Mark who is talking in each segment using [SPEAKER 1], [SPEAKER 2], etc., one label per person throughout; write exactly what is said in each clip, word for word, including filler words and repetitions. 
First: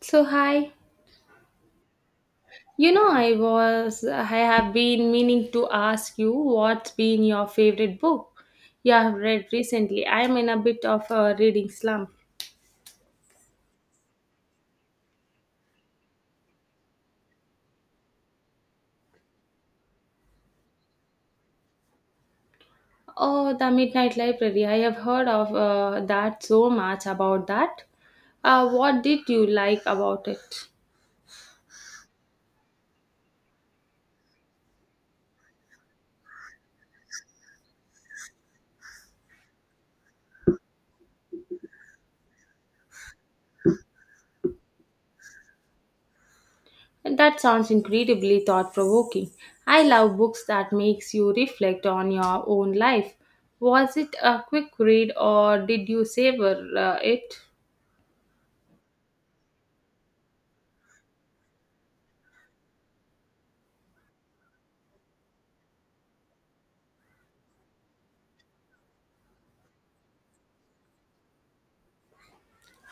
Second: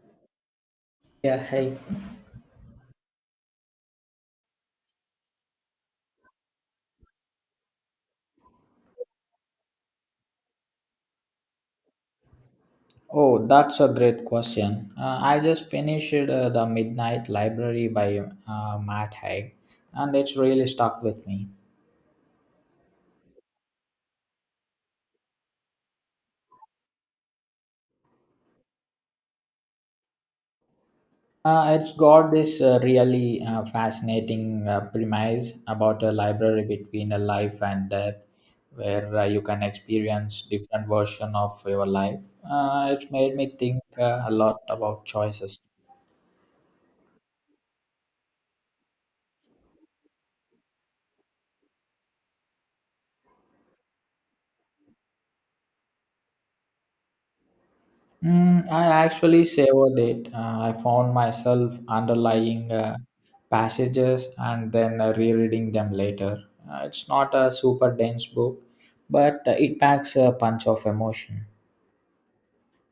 [SPEAKER 1] So hi,
[SPEAKER 2] Yeah, hey.
[SPEAKER 1] you know I was I have been meaning to ask you what's been your favorite book you have read recently. I am in a bit of a reading slump.
[SPEAKER 2] Oh, that's a great question. Uh, I just finished uh, The Midnight Library by uh, Matt Haig, and it's really stuck with me.
[SPEAKER 1] Oh, The Midnight Library. I have heard of uh, that so much about that. Uh, what did you like about it?
[SPEAKER 2] Uh, it's got this uh, really uh, fascinating uh, premise about a library between a life and death, where uh, you can experience different version of your life. Uh, it made me think uh, a lot about choices.
[SPEAKER 1] That sounds incredibly thought-provoking. I love books that makes you reflect on your own life. Was it a quick read or did you savor uh, it?
[SPEAKER 2] Mm, I actually savored it. Uh, I found myself underlying uh, passages and then uh, rereading them later. Uh, it's not a super dense book, but uh, it packs a punch of emotion.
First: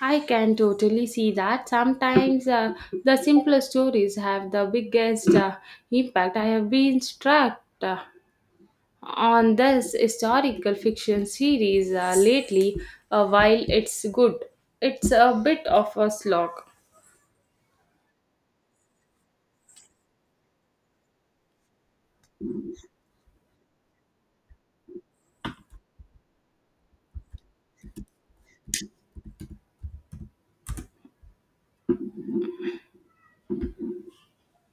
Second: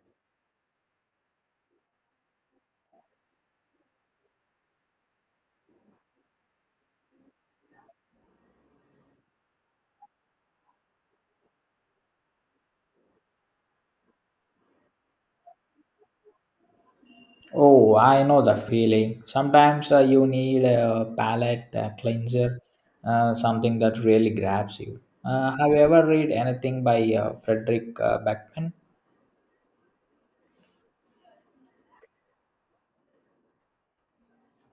[SPEAKER 1] I can totally see that. Sometimes uh, the simplest stories have the biggest uh, impact. I have been struck uh, on this historical fiction series uh, lately. Uh, while it's good, it's a bit of a slog.
[SPEAKER 2] Oh, I know that feeling. Sometimes uh, you need a palate uh, cleanser, uh, something that really grabs you. Uh, have you ever read anything by uh, Frederick uh, Beckman?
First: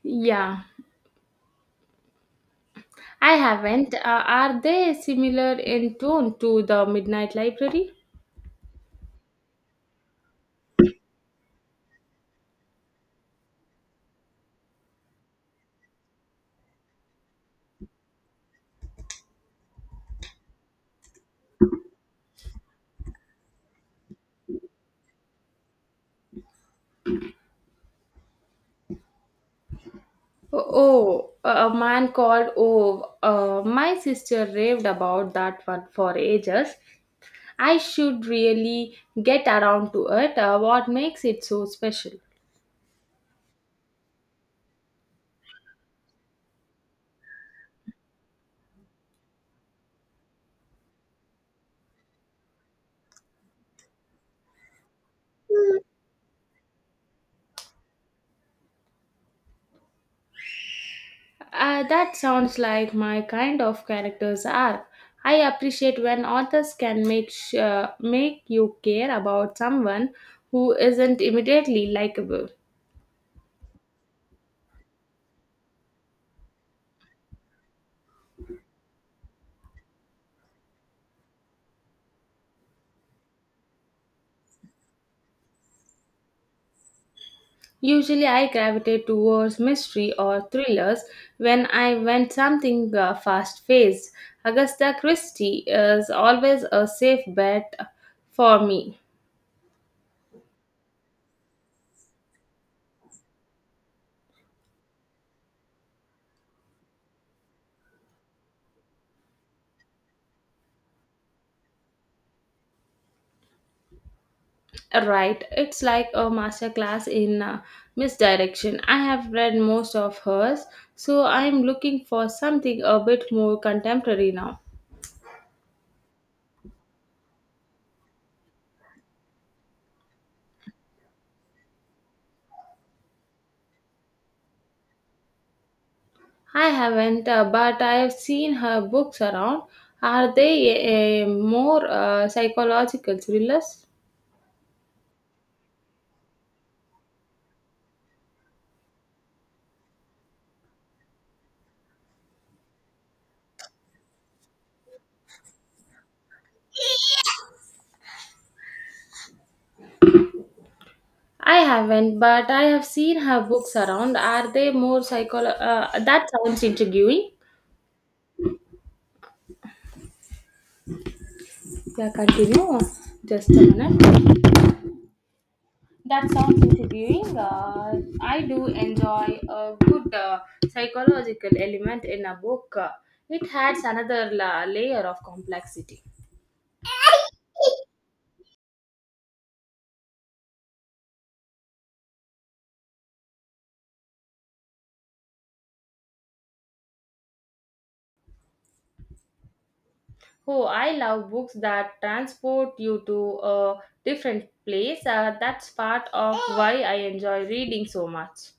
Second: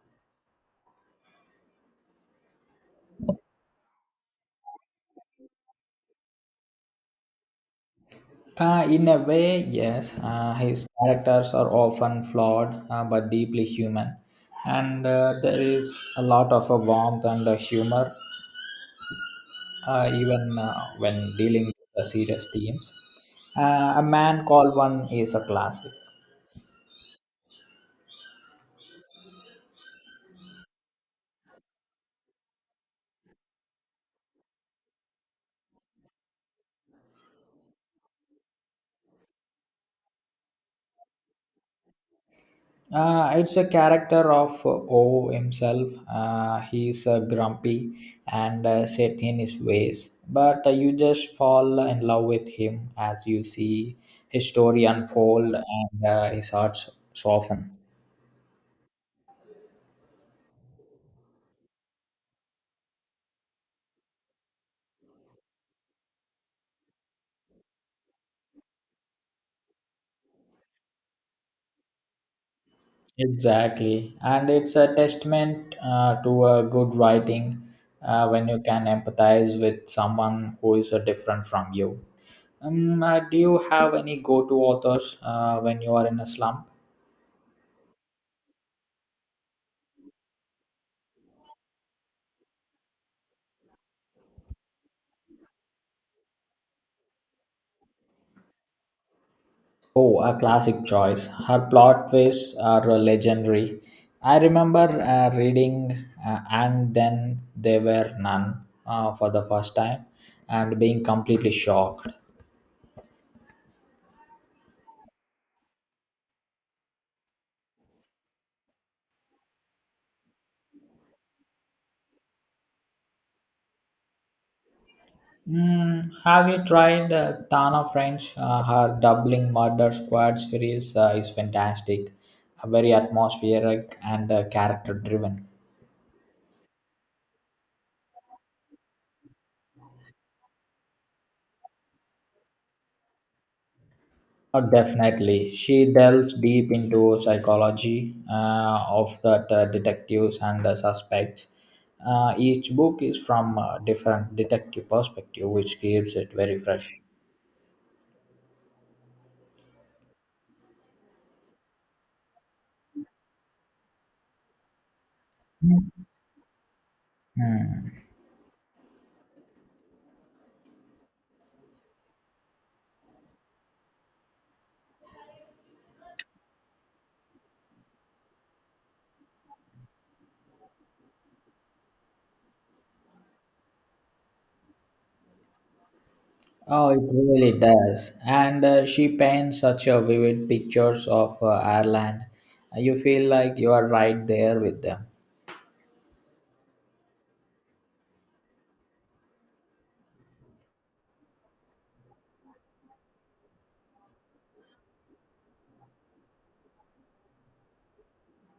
[SPEAKER 1] Yeah, I haven't. Uh, are they similar in tone to the Midnight Library?
[SPEAKER 2] Uh, in a way, yes. Uh, his characters are often flawed uh, but deeply human, and uh, there is a lot of uh, warmth and uh, humor uh, even uh, when dealing with the serious themes. Uh, a man called one is a classic.
[SPEAKER 1] Oh, a man called Oh, uh, my sister raved about that one for ages. I should really get around to it. Uh, what makes it so special?
[SPEAKER 2] Uh, it's a character of uh, O himself. Uh, he's uh, grumpy and uh, set in his ways, but uh, you just fall in love with him as you see his story unfold and uh, his heart s- soften.
[SPEAKER 1] Uh, that sounds like my kind of characters are. I appreciate when authors can make sh- uh, make you care about someone who isn't immediately likable.
[SPEAKER 2] Exactly, and it's a testament uh, to a good writing uh, when you can empathize with someone who is uh, different from you. Um, uh, do you have any go-to authors uh, when you are in a slump?
[SPEAKER 1] Usually, I gravitate towards mystery or thrillers when I want something uh, fast paced. Agatha Christie is always a safe bet for me.
[SPEAKER 2] Oh, a classic choice. Her plot twists are uh, legendary. I remember uh, reading uh, And Then There Were None uh, for the first time and being completely shocked.
[SPEAKER 1] Right, it's like a master class in uh, misdirection. I have read most of hers, so I'm looking for something a bit more contemporary now.
[SPEAKER 2] Mm, have you tried uh, Tana French? Uh, her Doubling Murder Squad series uh, is fantastic, uh, very atmospheric and uh, character driven.
[SPEAKER 1] I haven't, uh, but I've seen her books around. Are they uh, more uh, psychological thrillers?
[SPEAKER 2] Uh, definitely. She delves deep into psychology uh, of the uh, detectives and the suspects. Uh, each book is from a different detective perspective, which keeps it very fresh.
[SPEAKER 1] I haven't, but I have seen her books around. Are they more psycholo? Uh, that sounds intriguing.
[SPEAKER 2] Hmm.
[SPEAKER 1] Yeah, continue. Just a minute. That sounds intriguing. Uh, I do enjoy a good uh, psychological element in a book. Uh, it adds another la- layer of complexity.
[SPEAKER 2] Oh, it really does. And uh, she paints such a vivid pictures of uh, Ireland. You feel like you are right there with them.
[SPEAKER 1] Oh, I love books that transport you to a different place. Uh, that's part of why I enjoy reading so much.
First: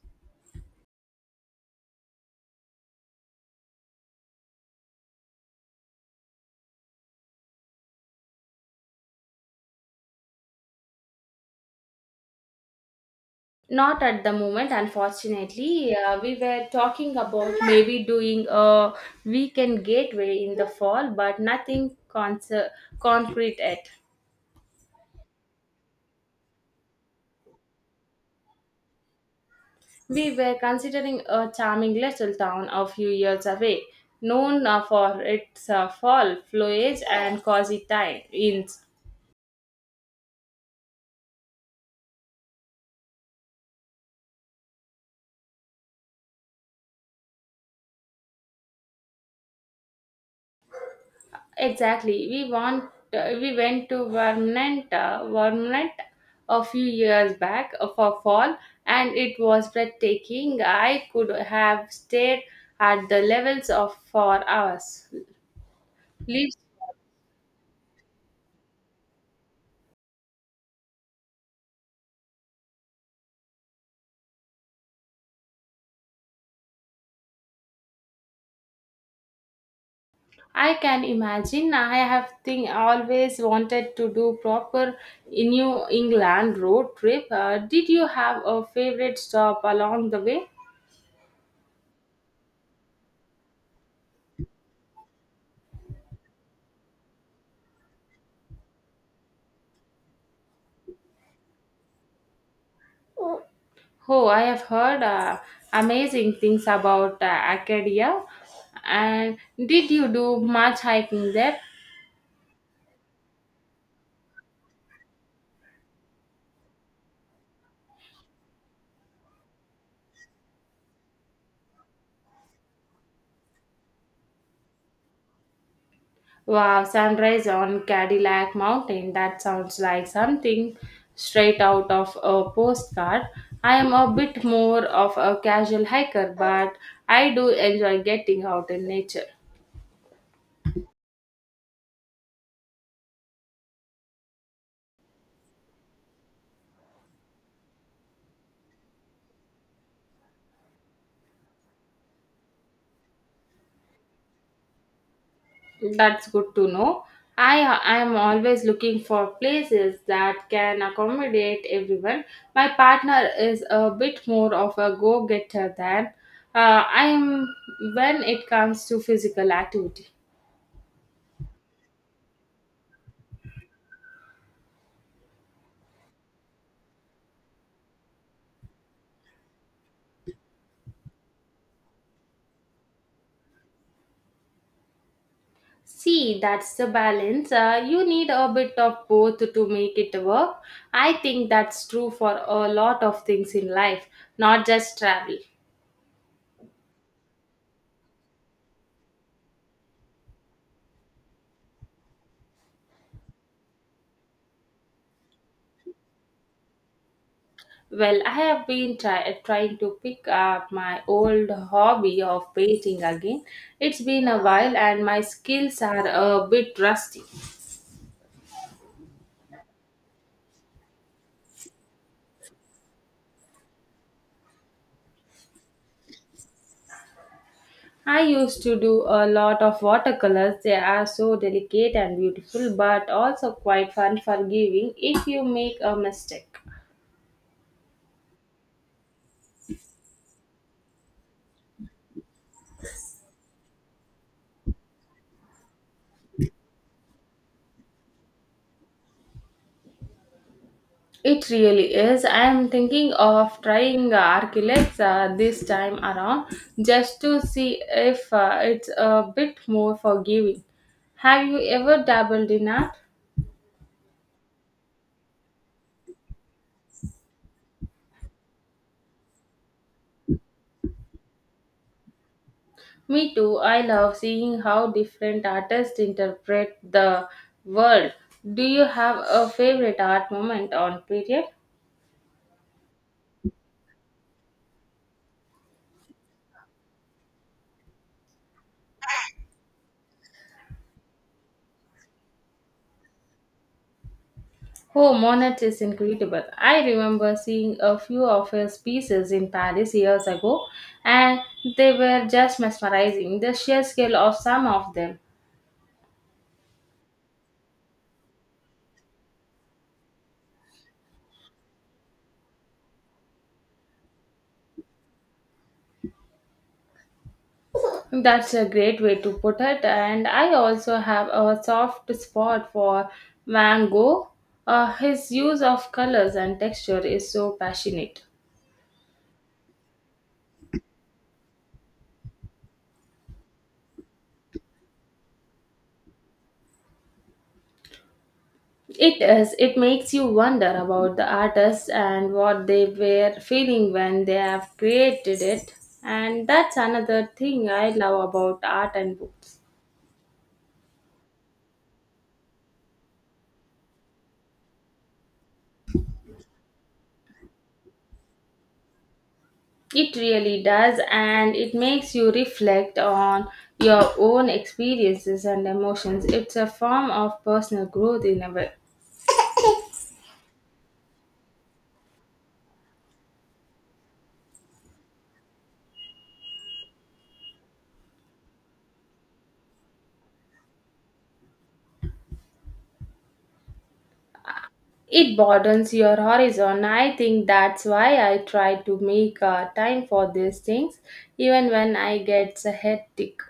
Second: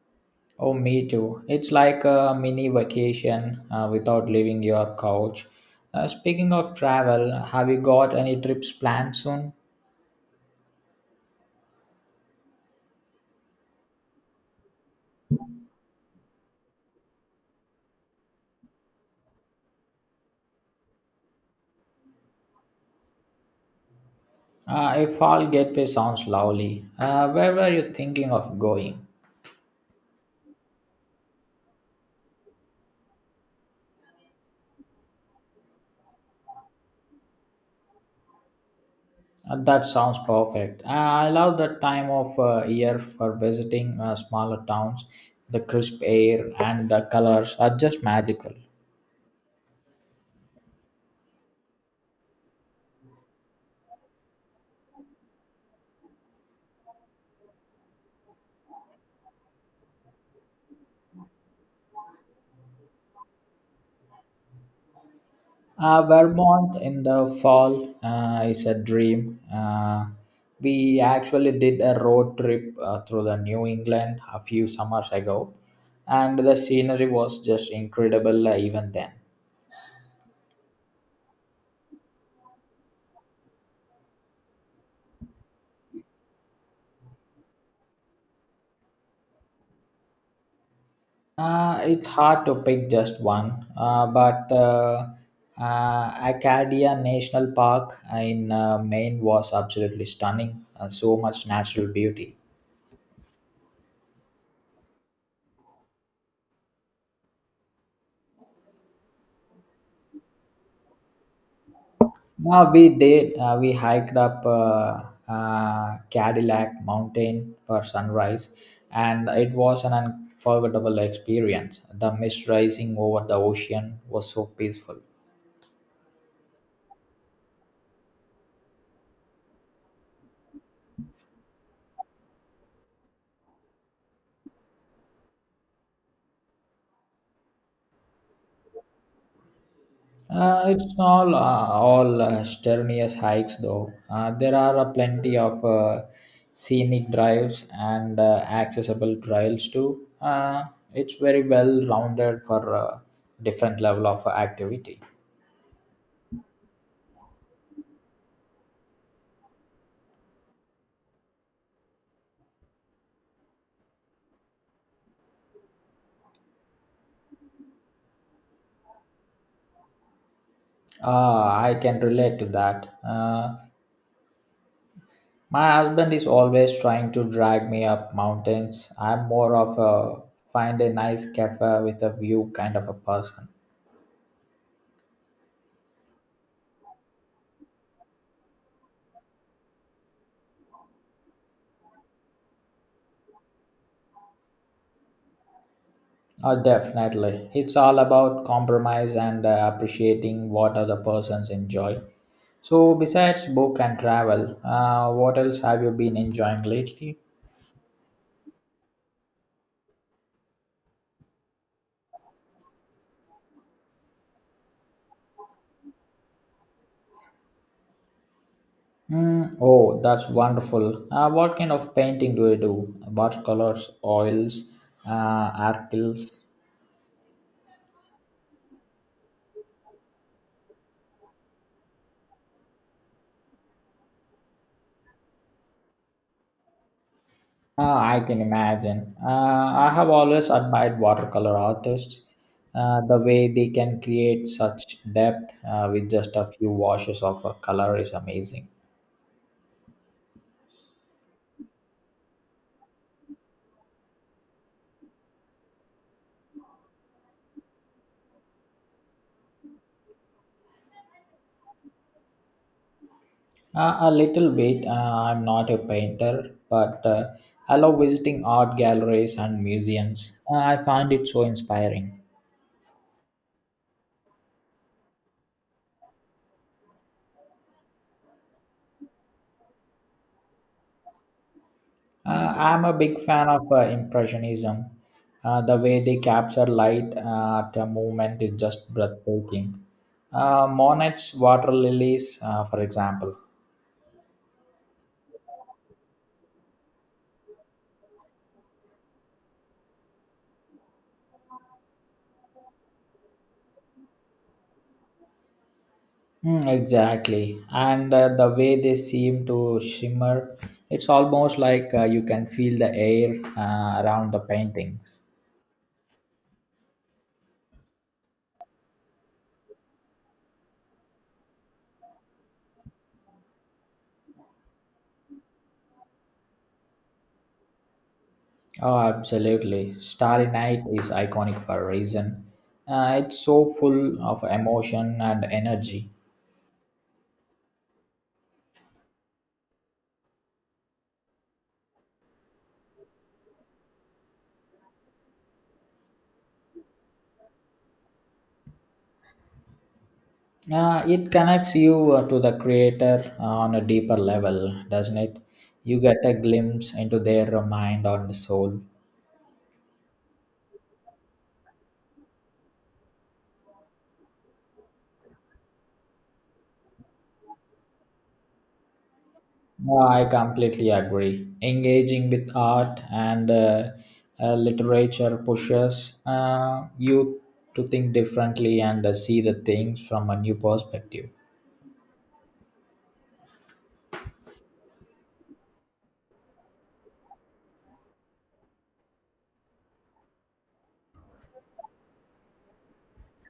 [SPEAKER 2] Oh, me too. It's like a mini vacation uh, without leaving your couch. Uh, speaking of travel, have you got any trips planned soon?
[SPEAKER 1] Not at the moment, unfortunately. Uh, we were talking about maybe doing a weekend gateway in the fall, but nothing con concrete yet.
[SPEAKER 2] Uh, a fall getaway sounds lovely. Uh, where were you thinking of going?
[SPEAKER 1] We were considering a charming little town a few years away, known uh, for its uh, fall foliage and cozy time. Inns.
[SPEAKER 2] Uh, that sounds perfect. Uh, I love that time of uh, year for visiting uh, smaller towns. The crisp air and the colors are just magical.
[SPEAKER 1] Exactly, we want uh, we went to Vermont, uh, Vermont a few years back uh, for fall, and it was breathtaking. I could have stayed at the levels of for hours.
[SPEAKER 2] Uh,
[SPEAKER 1] Leaves
[SPEAKER 2] Vermont in the fall uh, is a dream. Uh, we actually did a road trip uh, through the New England a few summers ago, and the scenery was just incredible uh, even then.
[SPEAKER 1] I can imagine. I have think always wanted to do proper New England road trip. Uh, did you have a favorite stop along the way?
[SPEAKER 2] Uh, it's hard to pick just one, uh, but uh, uh, Acadia National Park in uh, Maine was absolutely stunning. Uh, so much natural beauty.
[SPEAKER 1] Oh, I have heard uh, amazing things about uh, Acadia. And did you do much hiking there?
[SPEAKER 2] Uh, we did. Uh, we hiked up uh, uh, Cadillac Mountain for sunrise, and it was an unforgettable experience. The mist rising over the ocean was so peaceful.
[SPEAKER 1] Wow, sunrise on Cadillac Mountain. That sounds like something straight out of a postcard. I am a bit more of a casual hiker, but I do enjoy getting out in nature.
[SPEAKER 2] Uh, it's not uh, all uh, strenuous hikes, though. Uh, there are uh, plenty of uh, scenic drives and uh, accessible trails too. Uh, it's very well rounded for uh, different level of activity.
[SPEAKER 1] That's good to know. I I am always looking for places that can accommodate everyone. My partner is a bit more of a go-getter than uh, I am when it comes to physical activity.
[SPEAKER 2] Ah, I can relate to that. Uh, my husband is always trying to drag me up mountains. I'm more of a find a nice cafe with a view kind of a person.
[SPEAKER 1] See, that's the balance. Uh, you need a bit of both to make it work. I think that's true for a lot of things in life, not just travel.
[SPEAKER 2] Oh, definitely. It's all about compromise and uh, appreciating what other persons enjoy. So, besides book and travel, uh, what else have you been enjoying lately?
[SPEAKER 1] Well, I have been try- trying to pick up my old hobby of painting again. It's been a while and my skills are a bit rusty.
[SPEAKER 2] Mm, oh, that's wonderful. Uh, what kind of painting do you do? Watercolors, oils, uh, acrylics?
[SPEAKER 1] I used to do a lot of watercolors. They are so delicate and beautiful, but also quite fun forgiving if you make a mistake.
[SPEAKER 2] Ah, I can imagine. Uh, I have always admired watercolor artists, uh, the way they can create such depth uh, with just a few washes of a color is amazing.
[SPEAKER 1] It really is. I am thinking of trying uh, Archilect uh, this time around just to see if uh, it's a bit more forgiving. Have you ever dabbled in art?
[SPEAKER 2] Uh, a little bit, uh, I'm not a painter, but uh, I love visiting art galleries and museums. Uh, I find it so inspiring.
[SPEAKER 1] Me too. I love seeing how different artists interpret the world. Do you have a favorite art moment on period?
[SPEAKER 2] Uh, I'm a big fan of uh, Impressionism. Uh, the way they capture light uh, at a movement is just breathtaking. Uh, Monet's water lilies, uh, for example.
[SPEAKER 1] Oh, Monet is incredible. I remember seeing a few of his pieces in Paris years ago, and they were just mesmerizing. The sheer scale of some of them.
[SPEAKER 2] Mm, exactly. And uh, the way they seem to shimmer, it's almost like uh, you can feel the air uh, around the paintings.
[SPEAKER 1] That's a great way to put it. And I also have a soft spot for Van Gogh. Uh, his use of colors and texture is so passionate.
[SPEAKER 2] Oh, absolutely. Starry Night is iconic for a reason. Uh, it's so full of emotion and energy.
[SPEAKER 1] It is. It makes you wonder about the artists and what they were feeling when they have created it. And that's another thing I love about art and books.
[SPEAKER 2] Yeah, it connects you uh, to the creator uh, on a deeper level, doesn't it? You get a glimpse into their mind and soul.
[SPEAKER 1] It really does, and it makes you reflect on your own experiences and emotions. It's a form of personal growth in a way.
[SPEAKER 2] No, I completely agree. Engaging with art and uh, uh, literature pushes uh, you to think differently and uh, see the things from a new perspective.
[SPEAKER 1] It broadens your horizon. I think that's why I try to make uh, time for these things, even when I get hectic.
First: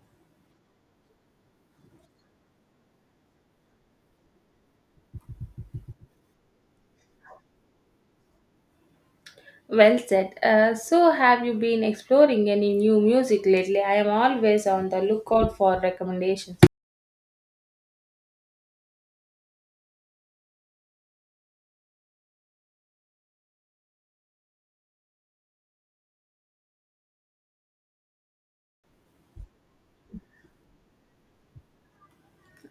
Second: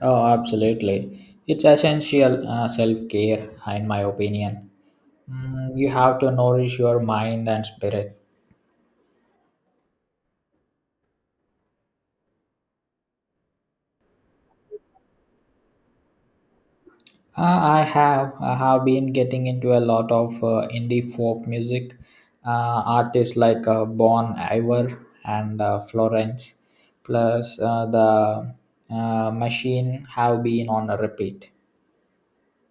[SPEAKER 2] Oh, absolutely. It's essential uh, self care, in my opinion. Mm, you have to nourish your mind and spirit.
[SPEAKER 1] Well said. Uh, so, have you been exploring any new music lately? I am always on the lookout for recommendations.
[SPEAKER 2] Uh, I have I have been getting into a lot of uh, indie folk music uh, artists like uh, Bon Iver and uh, Florence, plus uh, the uh, Machine have been on a repeat.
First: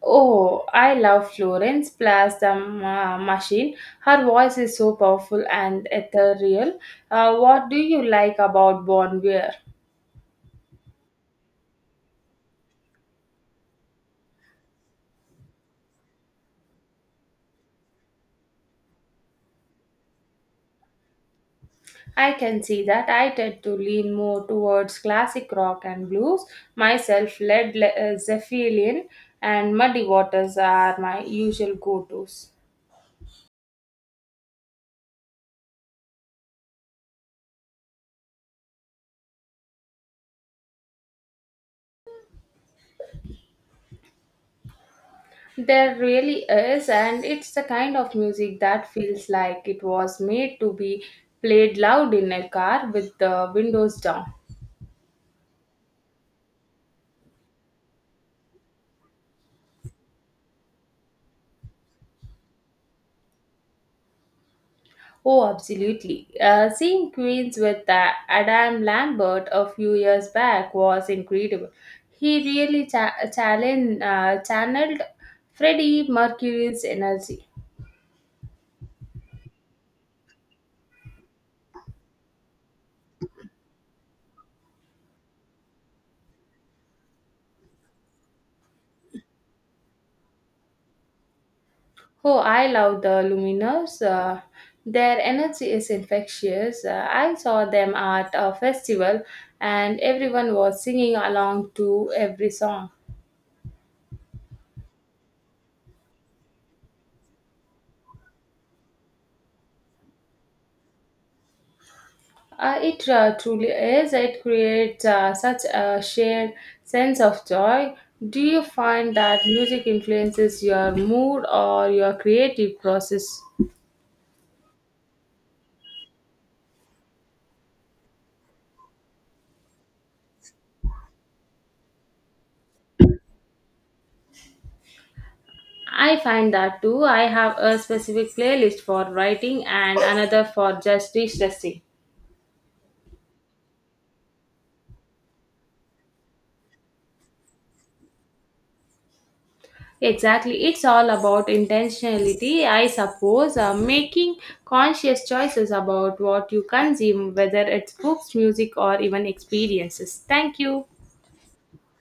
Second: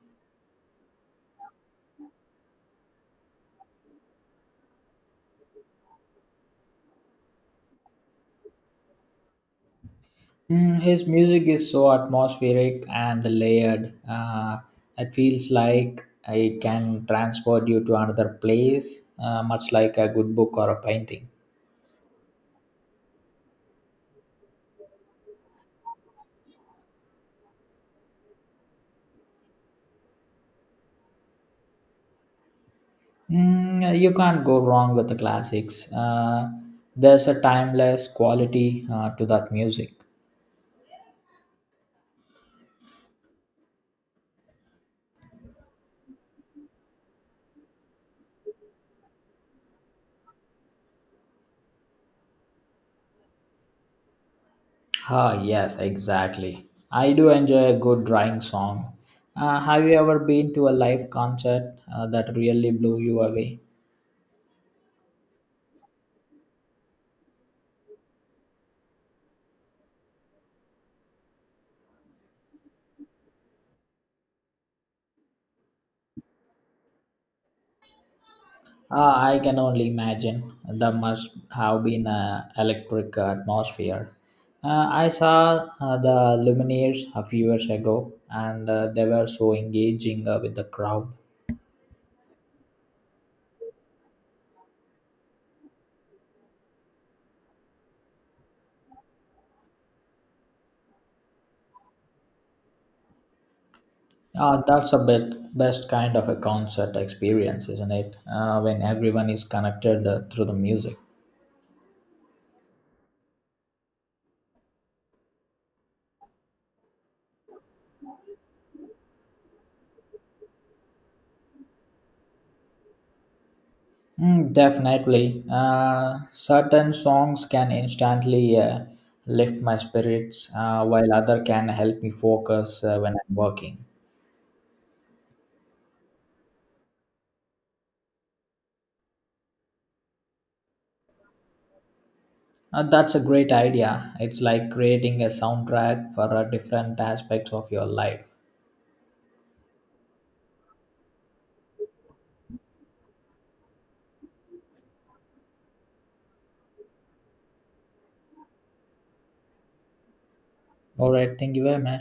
[SPEAKER 1] Oh, I love Florence Plus the Ma- Machine. Her voice is so powerful and ethereal. Uh, what do you like about Bon Iver?
[SPEAKER 2] Mm, his music is so atmospheric and layered. Uh, it feels like it can transport you to another place, uh, much like a good book or a painting.
[SPEAKER 1] I can see that. I tend to lean more towards classic rock and blues. Myself, Led Le- uh, Zeppelin and Muddy Waters are my usual go-tos.
[SPEAKER 2] Mm, yeah, you can't go wrong with the classics. Uh, there's a timeless quality uh, to that music.
[SPEAKER 1] There really is, and it's the kind of music that feels like it was made to be played loud in a car with the windows down.
[SPEAKER 2] Ah, yes, exactly. I do enjoy a good drying song. Uh, have you ever been to a live concert uh, that really blew you away?
[SPEAKER 1] Oh, absolutely. Uh, seeing Queens with uh, Adam Lambert a few years back was incredible. He really cha- challenged, uh, channeled Freddie Mercury's energy.
[SPEAKER 2] Ah, I can only imagine. That must have been an electric atmosphere. Uh, I saw uh, the Lumineers a few years ago, and uh, they were so engaging uh, with the crowd.
[SPEAKER 1] Oh, I love the Luminous. Uh, their energy is infectious. Uh, I saw them at a festival and everyone was singing along to every song.
[SPEAKER 2] Uh, that's a bit best kind of a concert experience, isn't it? Uh, when everyone is connected uh, through the music.
[SPEAKER 1] Uh, it uh, truly is. It creates uh, such a shared sense of joy. Do you find that music influences your mood or your creative process?
[SPEAKER 2] Mm, definitely. Uh, certain songs can instantly uh, lift my spirits, uh, while other can help me focus uh, when I'm working.
[SPEAKER 1] I find that too. I have a specific playlist for writing and another for just distressing.
[SPEAKER 2] Uh, that's a great idea. It's like creating a soundtrack for uh, different aspects of your life.
[SPEAKER 1] Exactly. It's all about intentionality, I suppose, uh, making conscious choices about what you consume, whether it's books, music, or even experiences. Thank you.
[SPEAKER 2] All right, thank you very much.